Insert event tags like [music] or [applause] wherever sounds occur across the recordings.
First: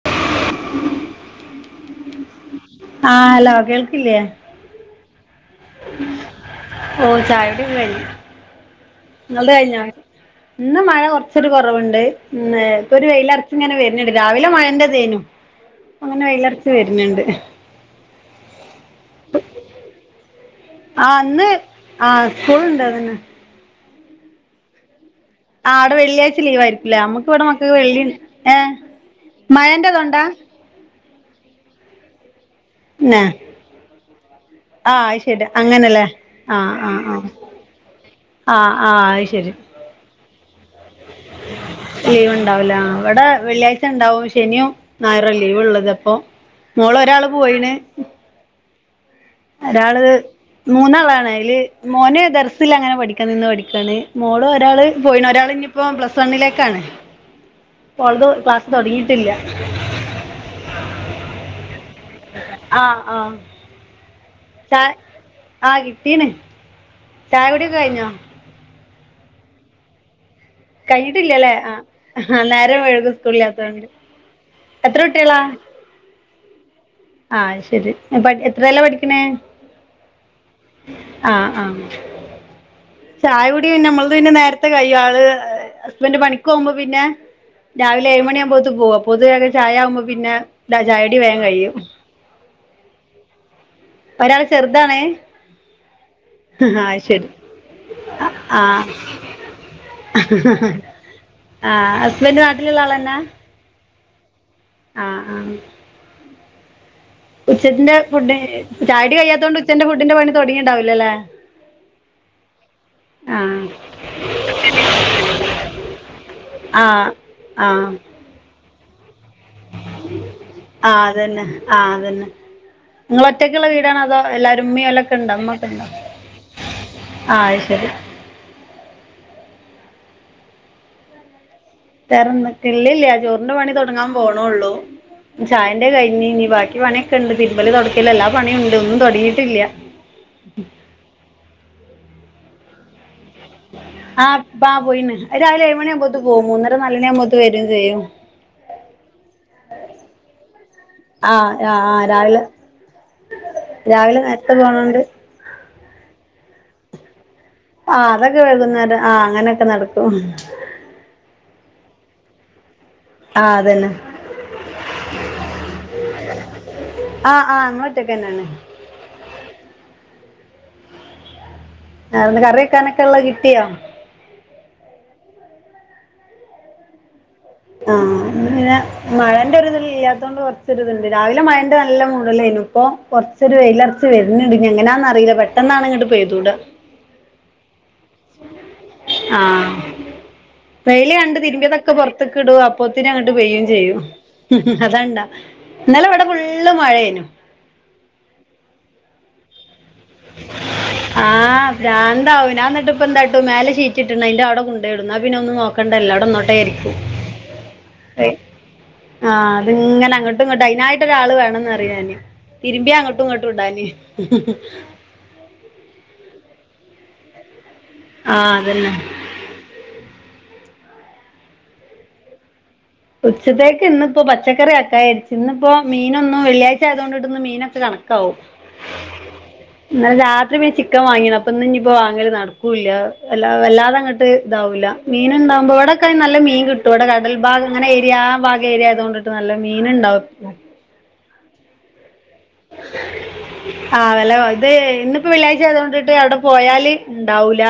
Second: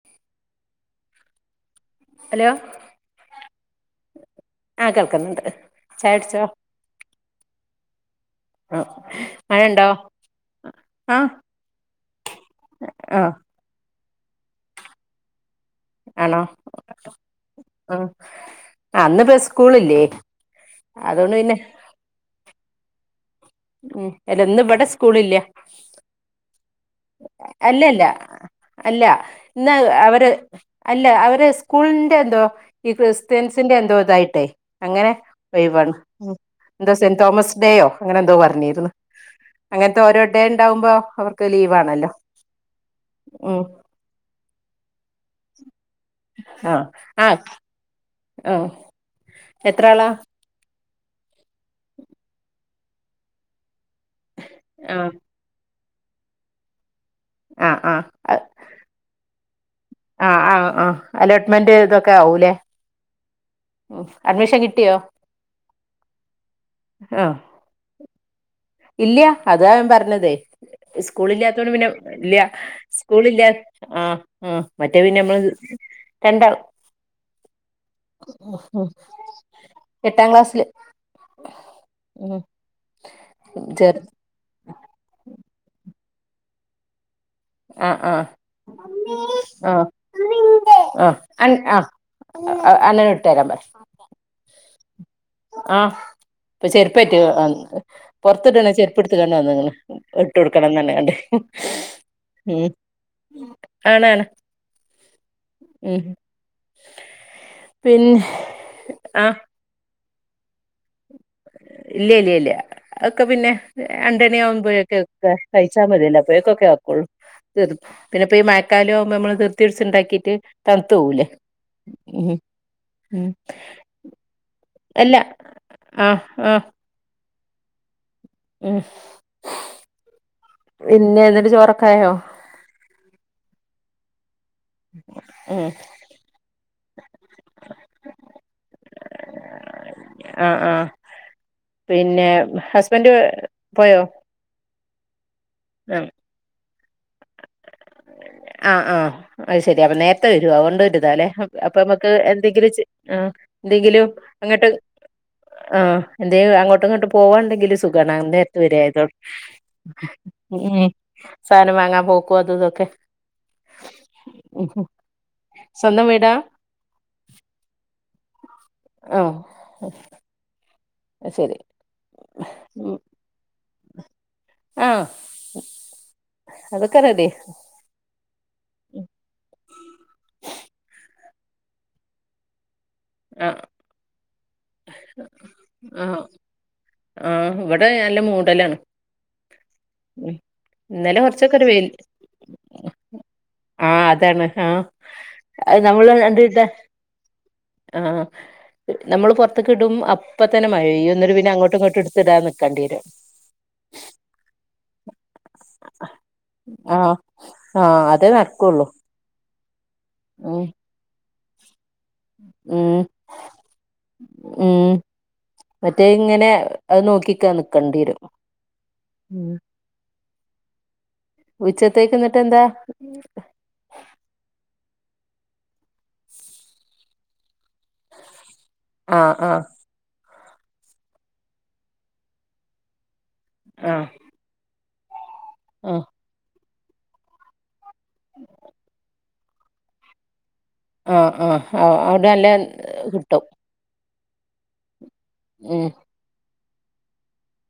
[unintelligible] Hello ആഹ് hello കേൾക്കില്ലേ ആഹ് കേൾക്ന്ന്ണ്ട് ചായെട്ച്ചോ ഓ ചായുടി ഒക്കെ കഴിഞ്ഞു ആ നിങ്ങള്ത് കഴിഞ്ഞൊ മഴണ്ടോ ഇന്ന് മഴ ആഹ് കുറച്ചരു കുറവുണ്ട് ഇപ്പൊ ഒരു ആഹ് വെയിലറ ഇങ്ങനെ വരുന്നുണ്ട് രാവിലെ മഴന്റെ ഇതേനും ഇപ്പൊങ്ങനെ വെയിലർത്തു വരുന്നുണ്ട് ആഹ് അന്ന്പ്പോ സ്കൂളില്ലേ ആഹ് അതുകൊണ്ട് ഇന്ന് പിന്നെ ആഹ് സ്കൂളുണ്ട് അതന്നെ ഉം അല്ല ഇന്ന് ഇബടെ സ്കൂളില്ല ആഹ് അവിടെ വെള്ളിയാഴ്ച ലീവ് ആയിരിക്കുംല്ലേ നമ്മുക്ക് ഇവിടെ മക്കക്ക് അല്ല വെള്ളി അല്ല ഏഹ് അല്ല ഇന്ന് മഴന്റെതൊണ്ടാ അവര് അല്ല അവര് സ്കൂളിറെ എന്തോ ഈ ന്നെ ക്രിസ്ത്യൻസിറെ എന്തോ ഇതായിട്ടേ ആഹ് അങ്ങനെ അത് ശരി വവാണ് അങ്ങനല്ലേ ആഹ് എന്താ ആഹ് സെന്റ് ആഹ് തോമസ് ഡേയോ അങ്ങനെ എന്തോ പറ ആഹ് ആഹ് അത് ശരി അങ്ങനത്തെ ഓരോ ഡേ ഉണ്ടാവുമ്പോ അവർക്ക് ലീവ് ആണല്ലോ ലീവ് ഉണ്ടാവൂല ഇവിടെ ഉം വെള്ളിയാഴ്ച ഉണ്ടാവും ശനിയും ഞായറ ലീവ് ഉള്ളത് അപ്പൊ ആഹ് മോള് ഒരാള് ആഹ് പോയിണ് [unintelligible] എത്ര ഒരാള് ആളാ മൂന്നാളാണ് അതില് മോന് ദർസില അങ്ങനെ പഠിക്കൻ നിന്ന് പഠിക്കാണ് മോള് ഒരാള് ആഹ് പോയി ഒരാൾ ഇനിയിപ്പോ പ്ലസ് വണ്ണിലേക്കാണ് ആഹ് ഓളത് ആഹ് തുടങ്ങിയിട്ടില്ല ആഹ് ആഹ് ആഹ് അലോട്ട്മെന്റ് ഇതൊക്കെ ആവൂല്ലേ ആഹ് ആഹ് ച കിട്ടിയോ ആഹ് കിട്ടീന് ആഹ് ചായ കുടൊക്കെ കഴിഞ്ഞോ ഇല്ല അതാ ഞൻ പറഞ്ഞതേ സ്കൂള കഴിഞ്ഞിട്ടില്ലല്ലേ ഇില്ലാത്തോണ്ട് പിന്നെ ഇല്ല ആഹ് നേരം വഴുകും സ്കൂളില്ല സ്കൂളില്ലാത്തോണ്ട് ആഹ് ആഹ് എത്ര മറ്റേ പിന്നെ കുട്ടികളാ നമ്മള് [unintelligible] ആഹ് ശരി എത്രയല്ല ഉം പഠിക്കണേ എട്ടാം ക്ലാസ്സില് ആഹ് ആഹ് ഉം ചായ കുടി ചേർ നമ്മത് പിന്നെ നേരത്തെ കൈയ ആള് ഹസ്ബന്ഡറ് പണിക്ക് പോകുമ്പോ പിന്നെ ആഹ് രാവിലെ ആഹ് ഏഴുമ മണിയ ആവുമ്പോഴു പേർ ആഹ് പൊതുവൊക്കെ ചായ ആഹ് ആകുമ്പോ പിന്നെ ചായടി വേം കഴിയും അന്നന ഇട്ടത്തരാ ബറ ഒരാള് ചെറുതാണ് ആഹ് ഇപ്പൊ ചെരുപ്പ പൊറത്തിട്ടെ ആഹ് ചെരുപ്പ എടുത്ത് കണ്ട വന്ന നി ഇട്ട് കൊടുക്കണംന്ന് തന്നെ കണ്ടണ്ട് ആഹ് ഹസ്ബൻഡ് നാട്ടിലുള്ള ആളെന്നാ ആണാണ് ആഹ് ആഹ് ഉം ഉച്ചത്തിന്റെ പിന്നെ ഫുഡ് ചാടി ആ കയ്യാത്തുകൊണ്ട് ഉച്ചന്റെ ഫുഡിന്റെ പണി തുടങ്ങിണ്ടാവില്ലല്ലേ ഇല്ല ഇല്ല ഇല്ലേ ഒക്കെ പിന്നെ ആഹ് രണ്ടണി ആകുമ്പയൊക്കെ ഒക്കെ കഴിച്ചാൽ മതിയല്ല പോയൊക്കെ ഒക്കെ ആക്കുള്ളൂ ആഹ് തീർത്തും ആഹ് പിന്നെപ്പ ഈ മഴക്കാലോുമ്പ നമ്മള് തീർ തീർച്ചുണ്ടാക്കീട്ട് തണുത്ത പോകൂലേ ഉം നിങ്ങൾ ഉം ഒറ്റയ്ക്കുള്ള വീടാണ അതോ എല്ലാരുംമ്മയും ഓലൊക്കെ അല്ല ഉണ്ടോ അമ്മ ഒക്കെ ഉണ്ടോ ആഹ് ആഹ് ആയ്ശരി ഉം പിന്നെന്റെ ചോറ [unintelligible] ചോറിന്റെ പണി തുടങ്ങാൻ പോണള്ളൂ ഉം ചായന്റെ കഴിഞ്ഞ് ഇനി ബാക്കി പണിയൊക്കെ ഉണ്ട് പിരുവലി തുടക്കല്ല എല്ലാ പണിയ ഉണ്ട് ഒന്നും തുടങ്ങയിട്ടില്ല ആഹ് ആഹ് പിന്നെ ഹസ്ബൻഡ് പോയോ ആഹ് ആഹ് പോയി രാവില ഏഴണ ആഹ് ആകുമ്പോ പോം മൂന്നര നാല് മണ ആകുമ്പോ വരും ചെയ്യും ആഹ് ആഹ് ആഹ് ശരി അപ്പ നേരത്തെ വരുവാ അതുകൊണ്ട് വരുതാ അല്ലെ ആ ആ അപ്പൊ ആ നമുക്ക് രാവിലെ എന്തെങ്കിലും ആഹ് എന്തെങ്കിലും രാവിലെ നേരത്തെ അങ്ങോട്ട് പോണോണ്ട് ആഹ് എന്തെ അങ്ങോട്ടും ഇങ്ങോട്ട് പോവാണ്ടെങ്കിലും ആ സുഖണ അതൊക്കെ നേരത്ത് വൈകുന്നേരം വരിയതോ ആ അങ്ങനെയൊക്കെ നടക്കും ഉം സാധനം വാങ്ങാൻ പോക്കും അത് ഇതൊക്കെ ആഹ് അതന്നെ ഉം ഉം സ്വന്തം വീടാ ആഹ് ആഹ് അങ്ങോട്ടൊക്കെന്നാണ് ആഹ് ആഹ് ശരി ആ ഇന്ന് കറി ഉം വെക്കാനൊക്കെള്ളത് കിട്ടിയോ ആഹ് അതൊക്ക റെഡി ആഹ് പിന്നെ മഴേന്റെ ഒരിതില്ലാത്തോണ്ട് കുറച്ചൊരിതുണ്ട് രാവിലെ മയന്റെ നല്ല മൂഡല്ലേയിനു ഇപ്പൊ കുറച്ചൊരു ആഹ് വെയിലുറച്ച് വരണ്‌ണ്ട് ഇനി എങ്ങനാന്നറീല്ല പെട്ടെന്നാണ് ഇങ്ങട് ആഹ് പെയ്തൂട ആഹ് ഇവിടെ നല്ല മൂടലാണ് ആ ഉം വെയില് ഇന്നലെ കണ്ട് കൊറച്ചൊക്കെ ഒരു വെയിൽ [unintelligible] പുറത്തക്ക് ഇവിടു അപ്പോത്തന്നെ അങ്ങോട്ട് പെയ്യേം ചെയ്യും ആഹ് അതാണ് ആഹ് അതോണ്ടാ ഇന്നലെ ഇവിടെ ഫുള്ള് മഴേനു ആ നമ്മള് പൊറത്ത്ക്ക്ടും അപ്പ തന്നെ മഴ പെയ്യും എന്നട്ട് പിന്നെ അങ്ങോട്ട് പ്രാന്താവും ഞാന്നാട്ട് ഇപ്പ എന്താട്ടും മേലെ ഷീറ്റിട്ട്ണ് അതിന്റെ അവിടെ കൊണ്ടെയിടും ഇന്നാ പിന്നെ ഒന്നും നോക്കണ്ടല്ല അവിടെന്നോട്ടെയിരിക്കും ആഹ് ആഹ് അതേ നടക്കുള്ളൂ ആഹ് അത്ങ്ങന അങ്ങട്ടും ഉം ഇങ്ങട്ടും അതിനായിട്ട ഒരാള് വേണംന്ന് അറിയാന്ന് തിരുമ്പി ഉം അങ്ങോട്ടും ഇങ്ങോട്ടും ഇണ്ടാന് ഉം മറ്റേ ഇങ്ങനെ അത് നോക്കിക്കാ നിക്കണ്ടി വരും ആഹ് അതന്നെ ഉം ഉച്ചത്തേക്ക് എന്നിട്ട് എന്താ ഉച്ചേത്തേക് ഇന്ന് ഇപ്പോ പച്ചക്കറി ആക്ക വിചായിച്ച് ഇന്ന് ഇപ്പോ മീനൊന്നും വെള്ളിയാഴ്ച ആയതുകൊണ്ട്ട്ട് ഇന്ന് മീനൊക്കെ കണക്ക ആഹ് ആഹ് ഇന്നലെ രാത്രി പോയി ചിക്കൻ വാങ്ങീന്ന് അപ്പൊ ഇന്നിപ്പോ വാങ്ങല് നട ക്കൂല്ല വല്ലാ ആഹ് വല്ലാതങ്ങോട്ട് ഇതാവൂല്ല മീനുണ്ടാവുമ്പോ ആഹ് ഇവിടെക്കെ നല്ല മീൻ കിട്ട ഇവിടെ കടൽ ഭാഗ്ങ്ങനെ ഏരിയ ആ ഭാഗ ഏരിയയാതുകൊണ്ടട്ട് നല്ല മീനുണ്ടാവും ആഹ് ആഹ് അവിടെ നല്ല കിട്ടും ആഹ് വില ഇത് ഇന്നിപ്പോ വെള്ളിയാഴ്ച ഉം ആയതുകൊണ്ടിട്ട് അവിടെ പോയാല് ഉണ്ടാവൂല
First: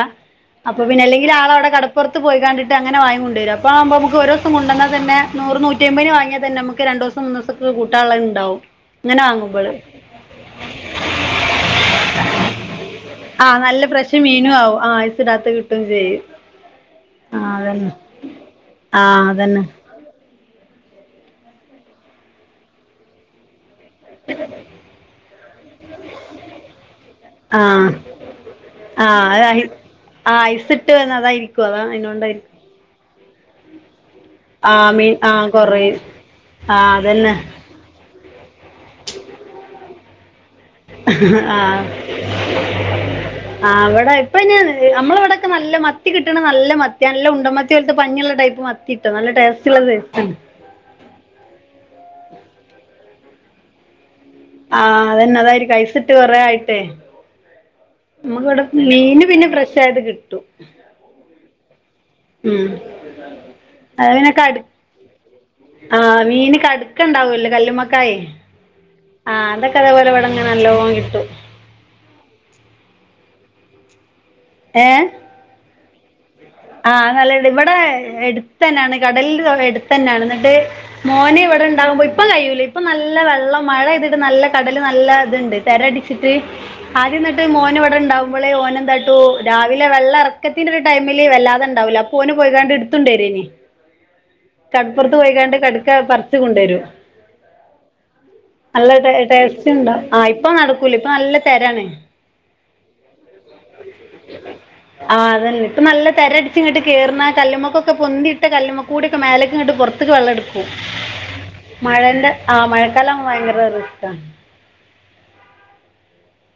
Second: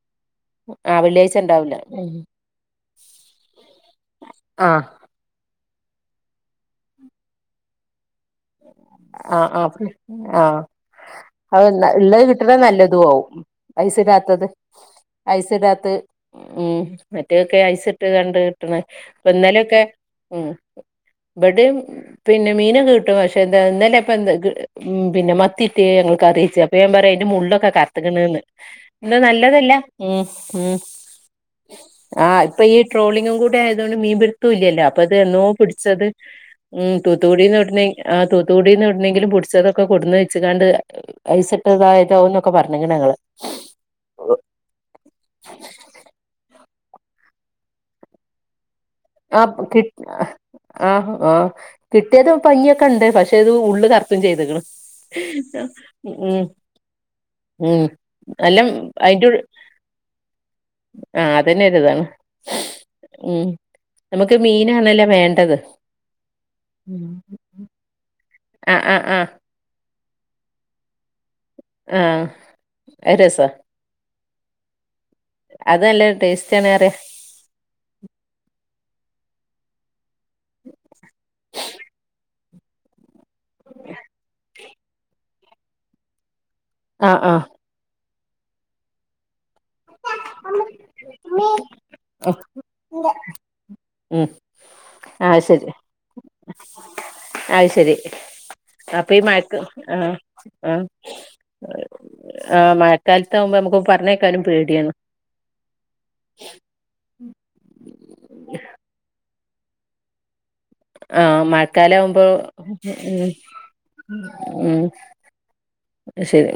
അപ്പൊ ആഹ് പിന്നെല്ലെങ്കിൽ വെള്ളിയാഴ്ച ആളവിടെ ഉണ്ടാവില്ല ഉം കടപ്പുറത്ത് പോയിക്കണ്ടിട്ട് അങ്ങനെ വാങ്ങി കൊണ്ട വര അപ്പവുമ്പ നമുക്ക് ഓരോസം ആഹ് കൊണ്ടന്നാ തന്നെ നൂറ് നൂറ്റിയമ്പതിന് വാങ്ങിയാ തന്നെ നമ്മക്ക് രണ്ടോസം മൂന്നോസത്തേക്ക് കൂട്ടാനുള്ളോതുണ്ടാകും ഇങ്ങനെ വാങ്ങു ആ ഫ്രി ആഹ് അതെന്നെ ഉള്ളത് കിട്ടണത് നല്ലതുവാവും ആ നല്ല ഫ്രഷ് ഐസിടാത്തത് മീനും ആവും ആ ഐസ് ഇടാത്ത കിട്ടുകയും ഐസിടാത്ത ചെയ്യും ഉം ആ മറ്റൊതൊക്കെ അതന്നെ ഐസിട്ട് കണ്ടുകിട്ടണ ആ ഇപ്പോ അതന്നെ ഇന്നലൊക്കെ ഉം ഇവിടേം പിന്നെ മീനൊക്കെ കിട്ടും പക്ഷെ എന്താ ഇന്നലെ പിപ്പ എന്ത് പിന്നെ മത്തിയിട്ട് ഞങ്ങൾക്ക് അറിയിച്ചച്ച് അപ്പൊ ഞൻ പറയാ എന്റെ ആ മുള്ളൊക്കെ കത്തക്കണന്ന് ആ അത് ഐസിട്ട് വന്നതാരിക്കും അതാ ആഹ് അതോണ്ടാരിക്കും ഇപ്പൊ ഈ ട്രോളിങ്ങും കൂടി ആയതോണ്ട് മീൻ പി ഒട്ടും ആ ഇല്ലല്ലോ അപ്പൊ മീൻ ഇത് ആ എന്നോ കൊറയും പിടിച്ചത് ആ ഉം അതന്നെ തൂത്തുക്കുടീന്ന് എവിടെന്നെ ആ തൂത്തുക്കുടീന്ന് എവിടുന്നെങ്കിലും പിടിച്ചതൊക്കെ കൊടുന്ന് വെച്ച്ങ്ങാണ്ട് ഐസ് ആ ഇട്ടതായതാവും ന്നൊക്കെ പറഞ്ഞ്ക്ക്ണ് ഞങ്ങള് അവിടെ ഇപ്പ നമ്മളവിടൊക്കെ നല്ല മത്തി കിട്ടണ നല്ല മത്തിയാ നല്ല ഉണ്ടമത്തി പോലത്തെ പഞ്ഞിയുള്ള ടൈപ്പ് മത്തി കിട്ടും നല്ല ആഹ് ടേസ്റ്റുള്ള കി [unintelligible] ആഹ് ആഹ് കിട്ടിയത് പഞ്ഞിയൊക്കെ ഇണ്ട് പക്ഷെ ഇത് ഉള്ള് കർ ആഹ് അതന്നെ അതായിരിക്കും ഐസിട്ട് കൊറെ ഉം ആയിട്ടേ ഉം നമുക്ക് ഇവിടെ എല്ലാം മീന് പിന്നെ ഫ്രഷായിട്ട് കിട്ടും ആഹ് അതന്നെ ഒരിതാണ് ഉം ഉം നമുക്ക് മീനാണല്ലോ വേണ്ടത് ആഹ് മീന് ഉം. കടുക്കണ്ടാവൂല്ലോ കല്ലുമ്മക്കായ് ആ ആ ആ ആഹ് അതൊക്കെതേ പോലെ വിടെങ്ങനെ നല്ലോം കിട്ടും ആഹ് രസാ ഏ അത് നല്ലൊരു ടേസ് ആഹ് അല്ല ഇവിടെ എടുത്ത് തന്നെയാണ് കടലിൽ എടുത്ത് തന്നെയാണ് ണ്ട് മോന് ഇവടെണ്ടാവുമ്പോ ഇപ്പൊ കയ്യൂലേ ഇപ്പൊ നല്ല വെള്ളം മഴയെതിട്ട് നല്ല കടല് നല്ല ഇത്ണ്ട് തെരട്ച്ചിട്ട് ആ ആ ആദ്യന്നെട്ട് മോന് ഇവടെണ്ടാവുമ്പളേ ഓനെന്താട്ടും രാവിലെ വെള്ളറക്കത്തിന്റെ ഒരു ടൈമില് ഉം വെല്ലാതെണ്ടാവൂല അപ്പോന് പോയിക്കാണ്ട് ഇടുത്തുണ്ടെരേനി ഉം. കട്പ്പൊർത്ത് പോയിക്കാണ്ട് കട് ക്കാ പർച്ച് കൊണ്ടോരും അഹ് ശെരി അപ്പൊ ഈ മഴക്ക് ടേസ്റ്റ് ഉണ്ടാവും ആഹ ആഹ് ഇപ്പൊ ആ നടക്കൂല ഇപ്പൊ നല്ല തിരാണ് ആഹാ മഴക്കാലത്താകുമ്പോ നമുക്ക് പറഞ്ഞേക്കാനും പേടിയാണ് ആഹ് അതന്നെ നല്ല തെരടച്ച്ങ്ങട്ട് കേർണ കല്ലുമക്കൊക്കെ പൊന്തിയിട്ട കല്ലുമക്കൂടിയൊക്കെ മേലക്ക്ങ്ങെട്ട് പൊർത്ത്ക്ക് വെള്ളട്ക്കും ആ മഴക്കാലം ആവുമ്പോ മഴന്റെ ആ മഴക്കാലാവുമ്പോ ഭയങ്കര റിസ്‌ക്കാ മ് അയ്ശെരി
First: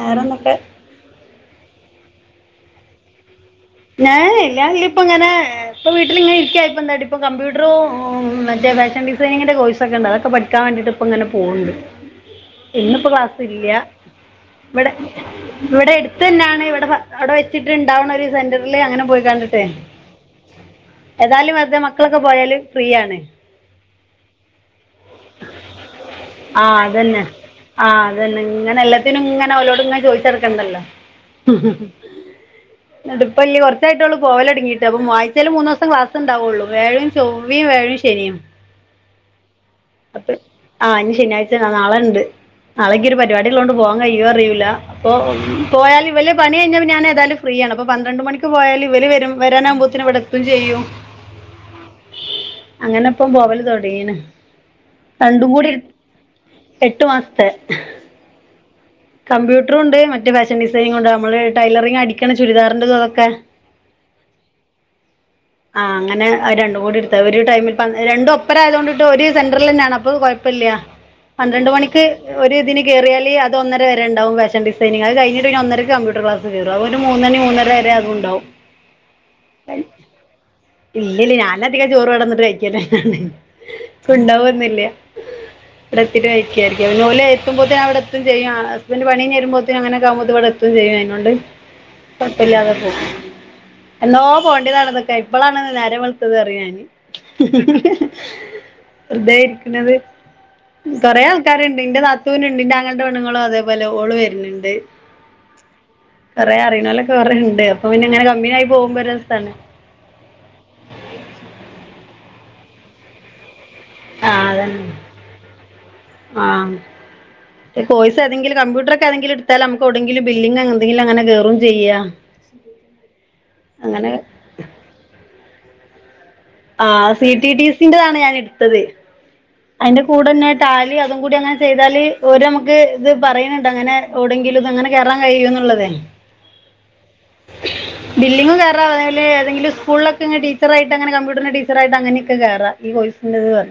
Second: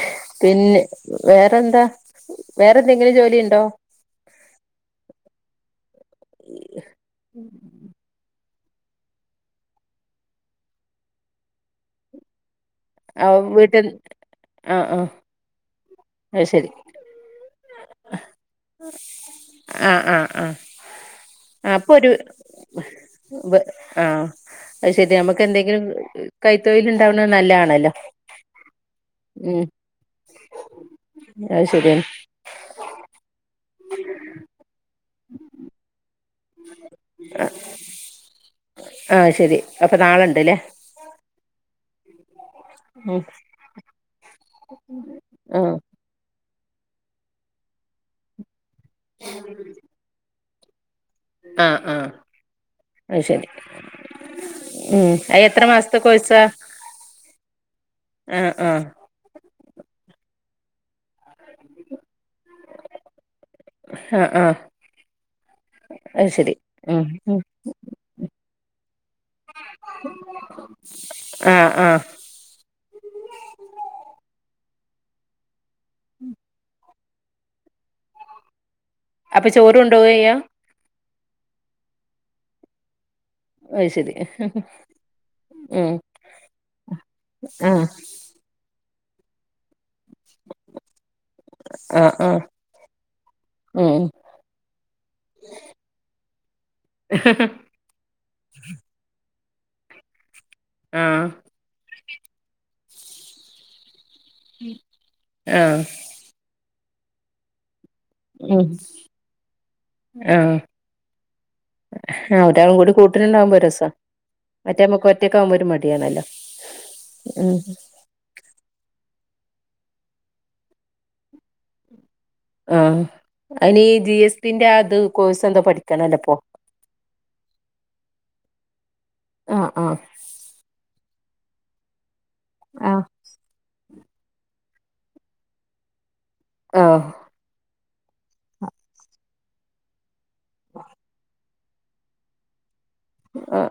വേറെന്തൊക്കെ പിന്നെ വേറെന്താ വേറെന്തെങ്കിലും ജോലിയ്ണ്ടോ? ഏഹേല്ല ഞാനിതില്പ്പെങ്ങനെ ഇപ്പൊ വീട്ടിലിങ്ങനെ ഇരിക്കായപ്പെന്താട്ടീ ഇപ്പം കമ്പ്യൂട്ട്റും മറ്റെ ഫാഷൻ ഡിസൈനിങ്ങിന്റെ കോഴ്സൊക്കെണ്ട് അതൊക്കെ പഠിക്കാ വേണ്ടിട്ട്പ്പങ്ങനെ പോവ്ണ്ട് ഉം ഇന്ന്പ്പൊ ക്ലാസില്ല്യ ഇവടെ ഇവടെട്ത്തെന്നെ അഹ് ശെരി അവിടെ വെച്ചിട്ട്ണ്ടാവ്ണൊരു സെന്ററില് അങ്ങനെ പോയികാണ്ട്ട്ടെ ആഹ് ആഹ് ആഹ് ഏതായാലും വെറ്തെ അപ്പൊ ഒരു മക്കളൊക്കെ പോയാല് ഫ്രീയാണ് അഹ് ശെരിയാ നമുക്കെന്തെങ്കിലും കൈതൊഴില്ണ്ടാവ്ണത് നല്ലാണല്ലോ? ആഹ് അതന്നെ ഇങ്ങനെല്ലാ ത്തിനുങ്ങെനെ ഓലോട്ങ്ങനെ ചോയ്ച്ചട്ക്കണ്ടല്ലൊ? അഹ് ശെരിയാണ് അതിപ്പല്ല്യ കൊറച്ചായിട്ടൊള്ളു പോവലൊടിങ്ങിട്ട് അപ്പൊ ആയ്ച്ചേല് മൂന്നോസം ക്ലാസ് ണ്ടാവൊള്ളൂ വ്യായും ചൊവ്വിം വ്യായും ശെനിയും ആഹ് ശരി അപ്പൊ അപ്പ നാളെണ്ട്ല്ലേ ആഹ് ഇഞ് ശനിയാഴ്ച്ചെന്നാ നാളെണ്ട് നാളെയിൻക്കൊരു ഉം പരിപാടിള്ളൊണ്ട് പോവാൻ കയ്യോ അറിയൂല അപ്പൊ ആഹ് പോയാല് വല് പണി കഴിഞ്ഞാ പിന്നെ ഞാനേതായാലും ഫ്രീയാണ് അപ്പം പന്ത്രണ്ട് മണിക്ക് പോയാല് ഇവല് വെരാനാവുമ്പോത്ത്ന് ഇവ്ടെത്തും ചെയ്യും ആഹ് ആഹ് അത് അങ്ങനെപ്പം ശരി പോവല് തൊടങ്ങീണ് ഉം അത് രണ്ടും എത്ര കൂടി മാസത്തെ കോഴ്സാ എട്ടു മാസത്തെ ആഹ് ആഹ് കമ്പ്യൂട്ടറുണ്ട് മറ്റെ ഫാഷൻ ഡിസൈനിങ്ങുണ്ട് നമ്മള് ടൈലറിങ്ങ് അടിക്ക്ണെ ചുരിദാറിന്റെതു അതൊക്കെ ആഹ ആഹ ആഹ് അങ്ങനെ അഹ് രണ്ടും കൂടിട്ത്താ ഒരു ടൈമില് രണ്ടും ഒപ്പരായത് കൊണ്ടിട്ട് ഒരു സെന്ററിലെന്നെയാണ് അപ്പൊ കൊഴപ്പല്ല്യ പന്ത്രണ്ട് ആഹ് ആഹ് മണിക്ക് ഒരു ഇതിന് കേറിയാല് അത് ഒന്നരവരേണ്ടാവും ഫാഷൻ ഡിസൈനിങ് അഹ് കഴിഞ്ഞിട്ട് ഒന്നരക്ക് കമ്പ്യൂട്ടർ ക്ലാസ്സിന് കേറും ഒരു മൂന്നണി മൂന്നര വരെ അതുണ്ടാവും അപ്പ ചോറു കൊണ്ടോവെയ്യാ? ഇല്ല്യയില്ല്യ ഞാനധികം ചോറ് ഇവടെന്നിട്ട് കഴിക്കലാണ് അത് ശരി കൊണ്ടൊവൊന്നുല്ല്യ ഉം ഇവടെത്തിട്ട് കഴിക്കായ്രിക്കും പിന്നോല് എത്തുമ്പോത്തിന് ആഹ് ഞാന് വെടെ എത്തും ചെ യ്യും ഹസ്ബന്റ് പണി കഴിഞെരുമ്പോത്തിന് അങ്ങനെ ച്ചാവുമ്പോത്തിന് ഇവടെ എത്തും ചെയ്യും അയിനോണ്ട് ആഹ് ആഹ് കൊഴപ്പല്ലാതെ പോവ് ഉം എന്നോ പോവെണ്ടിയെതാണ്തൊക്കെ ഇപ്പളാണ് നേരം വെൾത്തെത് ന്ന്റിയഞാന് വെറ്തെ ഇരിക്ണത് കൊറേ ആഹ് ആൾ ക്കാര്ണ്ട് ഇന്റെ നാത്തൂന്ണ്ട് ഇന്റെ ആങ്ങളന്റെ പെണ്ണ്ങ്ങളും അതെപോലെ ഓള് വെര്ന്ണ്ട് ആഹ് കോറെ അറിണൊലൊക്കെ കൊറെയിണ്ട് അപ്പൊ പിന്നെങ്ങനെ ഉം കമ്പിനിയായി പോകുമ്പോ ഒര് രെസാണ് ആഹ് ആഹ് ഒരാളും കൂടി കൂട്ടിന്ണ്ടാവുമ്പോ ഒര് രെസാ ആഹ് മറ്റെ അതന്നെ ഞമ്മക്ക് ഒറ്റക്കാവുമ്പോ ഒര് മടിയാണല്ലോ? ഉം കോയിസ് ഏതെങ്കിലും കമ്പ്യൂട്ടാറൊക്കെ ഏതെങ്കിലുട്ത്താല് ഞ്ഞമ്മക്ക് ഔടെങ്കിലും ബില്ലിങ്ങ് എന്തെങ്കിലും അങ്ങെനെ കേറും ചെയ്യാം ആഹ് അയ്നീ ജി എസ് റ്റി ന്റെ ആഹാ ഇത് കോഴ്സെന്തൊ പഠിക്കണെല്ലോ ഇപ്പൊ? ആഹ് സി റ്റി ടി സി ന്റെതാണ് ഞാൻ എട്ത്താത്. ആഹ് ആഹ് അയിന്റെ കൂടെന്നെ റ്റാലി അതും കൂടി അങ്ങനെ ചെയ്താല് ഓര് ഞമ്മക്ക് ഇത്. പറയാണ് ഇണ്ട് അങ്ങനെ എവിടെങ്കിലും അങ്ങനെ കേറാൻ കഴിയുന്നാള്ളാതേ. ആഹ്. ബില്ലിങ്ങ് കേയറ [unintelligible] ഏതെങ്കിലും സ്കൂളിലക്കെ ടീച്ചാറയിട്ട് അങ്ങനെ കമ്പ്യൂട്ടറിൻ്റെ ടീ ച്ചറായിട്ട് അങ്ങനെയൊക്കെ കേറാം ഈ കോഴസിന്റ ഇത്. ആഹ്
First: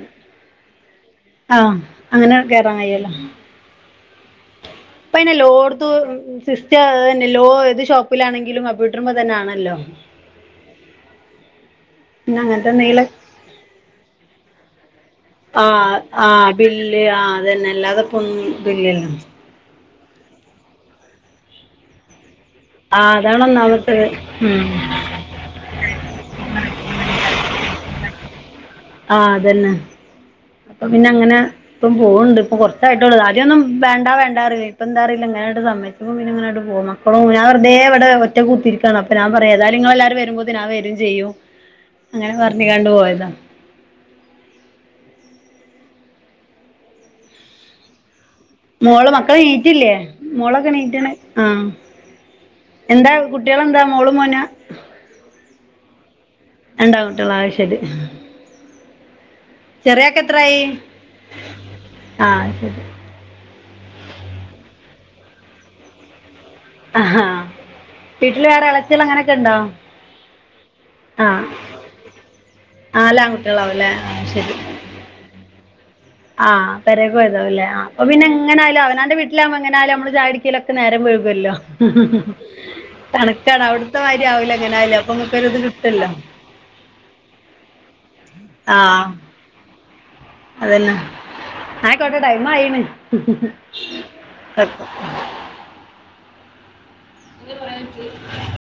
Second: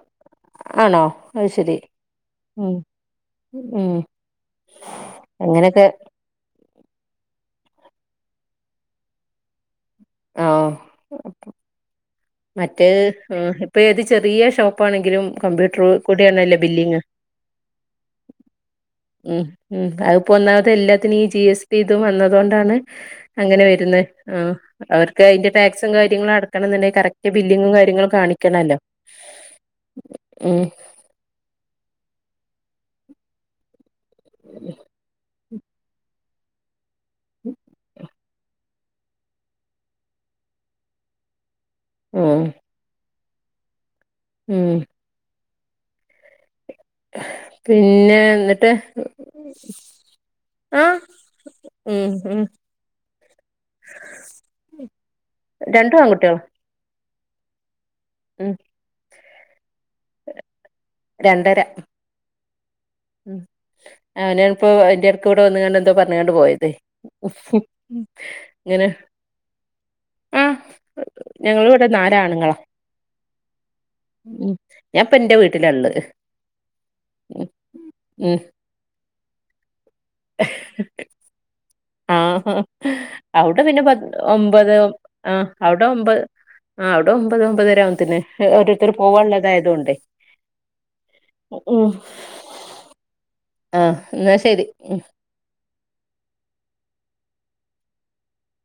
ആണോ അത് ശേരി അങ്ങനെ ഉം കേറാൻ കഴിയുമല്ലോ ഉം. ഇപ്പം അയിന് അങ്ങനൊക്കെ എല്ലോടെത്തും ഉം. സിസ്റ്റ് അത് തന്നെ ലോ ഏത് ഷോപ്പിലാണെങ്കിലും കമ്പ്യൂട്ടർമ്മേ തന്നെ ആണല്ലോ. ആഹ് ഓ പിന്നെ അങ്ങനത്തെ മറ്റേ. എന്തെങ്കിലും ഉം ഇപ്പോ ഏത് ചെറിയ ഷോപ്പാണെങ്കിലും. കമ്പ്യൂട്ടർ ആഹ് ആഹ് കൂടിയാണല്ലോ ബില്ലിങ് ബില്ല് ആഹ് അത് തന്നെ അല്ലാതെ ഇപ്പോ ഒന്നും ബില്ലില്ലാ. ഉം ഉം അത് ഇപ്പം ഒന്നാമത് എല്ലാത്തിനും ഈ ജി എസ് ടി ഇതും വന്നത് കൊണ്ടാണ്. ആ അതാണ് അങ്ങനെ വേരുന്നേ ഒന്നാമത്തത് ആഹ്. ഉം അവർക്ക് അയിന്റെ ടാക്സും കാര്യങ്ങളും അടക്കണം എന്ന് ഉണ്ടെങ്കി കറക്റ്റ് ബില്ലിങ്ങും കാര്യങ്ങളും കാണിക്ക്യാണല്ലോ. ആഹ് അത് തന്നെ. ഉം ഏഹ്. അപ്പം പിന്നെ അങ്ങനാ. ഇപ്പം പോവണ്ട് ഇപ്പോ കോറച്ചായിട്ട് ഒള്ള് ആദ്യം ഒന്നും വേണ്ട വേണ്ടാ അറില്ലാ ഇപ്പൊ എന്താറിയില്ല എങ്ങനെയാണ്ട് സമ്മായിച്ച്. അപ്പോ പിന്നെ അങ്ങനോട്ട് പോന്നു. അപ്പ ഞാൻ വെറുതെ ഇവടെ ഒറ്റക്ക കൂത്തിരിക്ക്യയാണ് അപ്പൊ ഞാൻ പറയാം ഏതായലും നിങ്ങള് എല്ലാരും വെരുമ്പോത്തേന് ഞാൻ വെരും ചെയ്യും. അങ്ങനെ ഉം പറഞ്ഞ്ങ്ങാട്ട് പോയതാ. ഉം. പിന്നെ എന്ന് മോള് മക്കളെ എറ്റില്ലേ മോളൊക്കെ ആഹ് എണിറ്റാണ് ആഹ്. ഉം ഉം എന്താ കുട്ടികള് എന്താ മോളും, മോനും ആ? രണ്ടും ആൺകുട്ടിയോളാ. രണ്ട് ആൺകുട്ടികളാ ആഹ് ശേരി. ഉം. ചെറിയാക്ക് എത്ര ആയി. രണ്ട് അര. ഉം അവനാണിപ്പോ എന്റെ എടയ്ക്ക് ഇവടെ വന്ന്ങ്ങാണ്ട് എന്തോ പറഞ്ഞു ങ്ങാട്ട് പോയതേ. ആഹാ വീട്ടില് വേറെ അങ്ങനെ ഇളച്ചികൾ അങ്ങനെയൊക്കെ ഉണ്ടോ ആഹ് ആഹ് ഞങ്ങള് ഇവി ഒക്കെ നാല് ആണ്ങ്ങളാ. നാല് ആൺകുട്ടികളാവും അല്ലേ ആഹ് ശേരി. ഞാൻ ഇപ്പേ എന്റെ വീട്ടിലാ ഒള്ളാത്. ആഹ് പേരോ പോയതാവും അല്ലേ ആഹ് അപ്പേ പിന്നെ ഉം എങ്ങനൊലും അവനാന്റെ വീട്ടിലാവുമ്പോ എങ്ങനയായാലും നമ്മള് ചായകുടിയ്ക്കലോക്കെ നേരം വൈകുവല്ലോ. ആഹ് അവിടെ പിന്നെ പ കണക്കാണ്അവടത്തെ മാതിരി ആവൂല്ലാ ഒമ്പത് എങ്ങനെയായാലും അപ്പൊ നമ്മ്ക്ക് ആഹ് ഇത് അവിടെ കിട്ടുവല്ലോ. ഒമ്പത് ആഹ് അവടെ ഒമ്പത് ഒമ്പതേരാ ആവുമ്പത്തേന് ഓരോരുത്തര് പോവാനുള്ളത് ആയതോകൊണ്ടേ. അയ് തന്നെ എന്നാ ആയിക്കോട്ടെ ടൈമായീന്ന്. ആഹ് എന്നാ ശരി ഉം [unintelligible]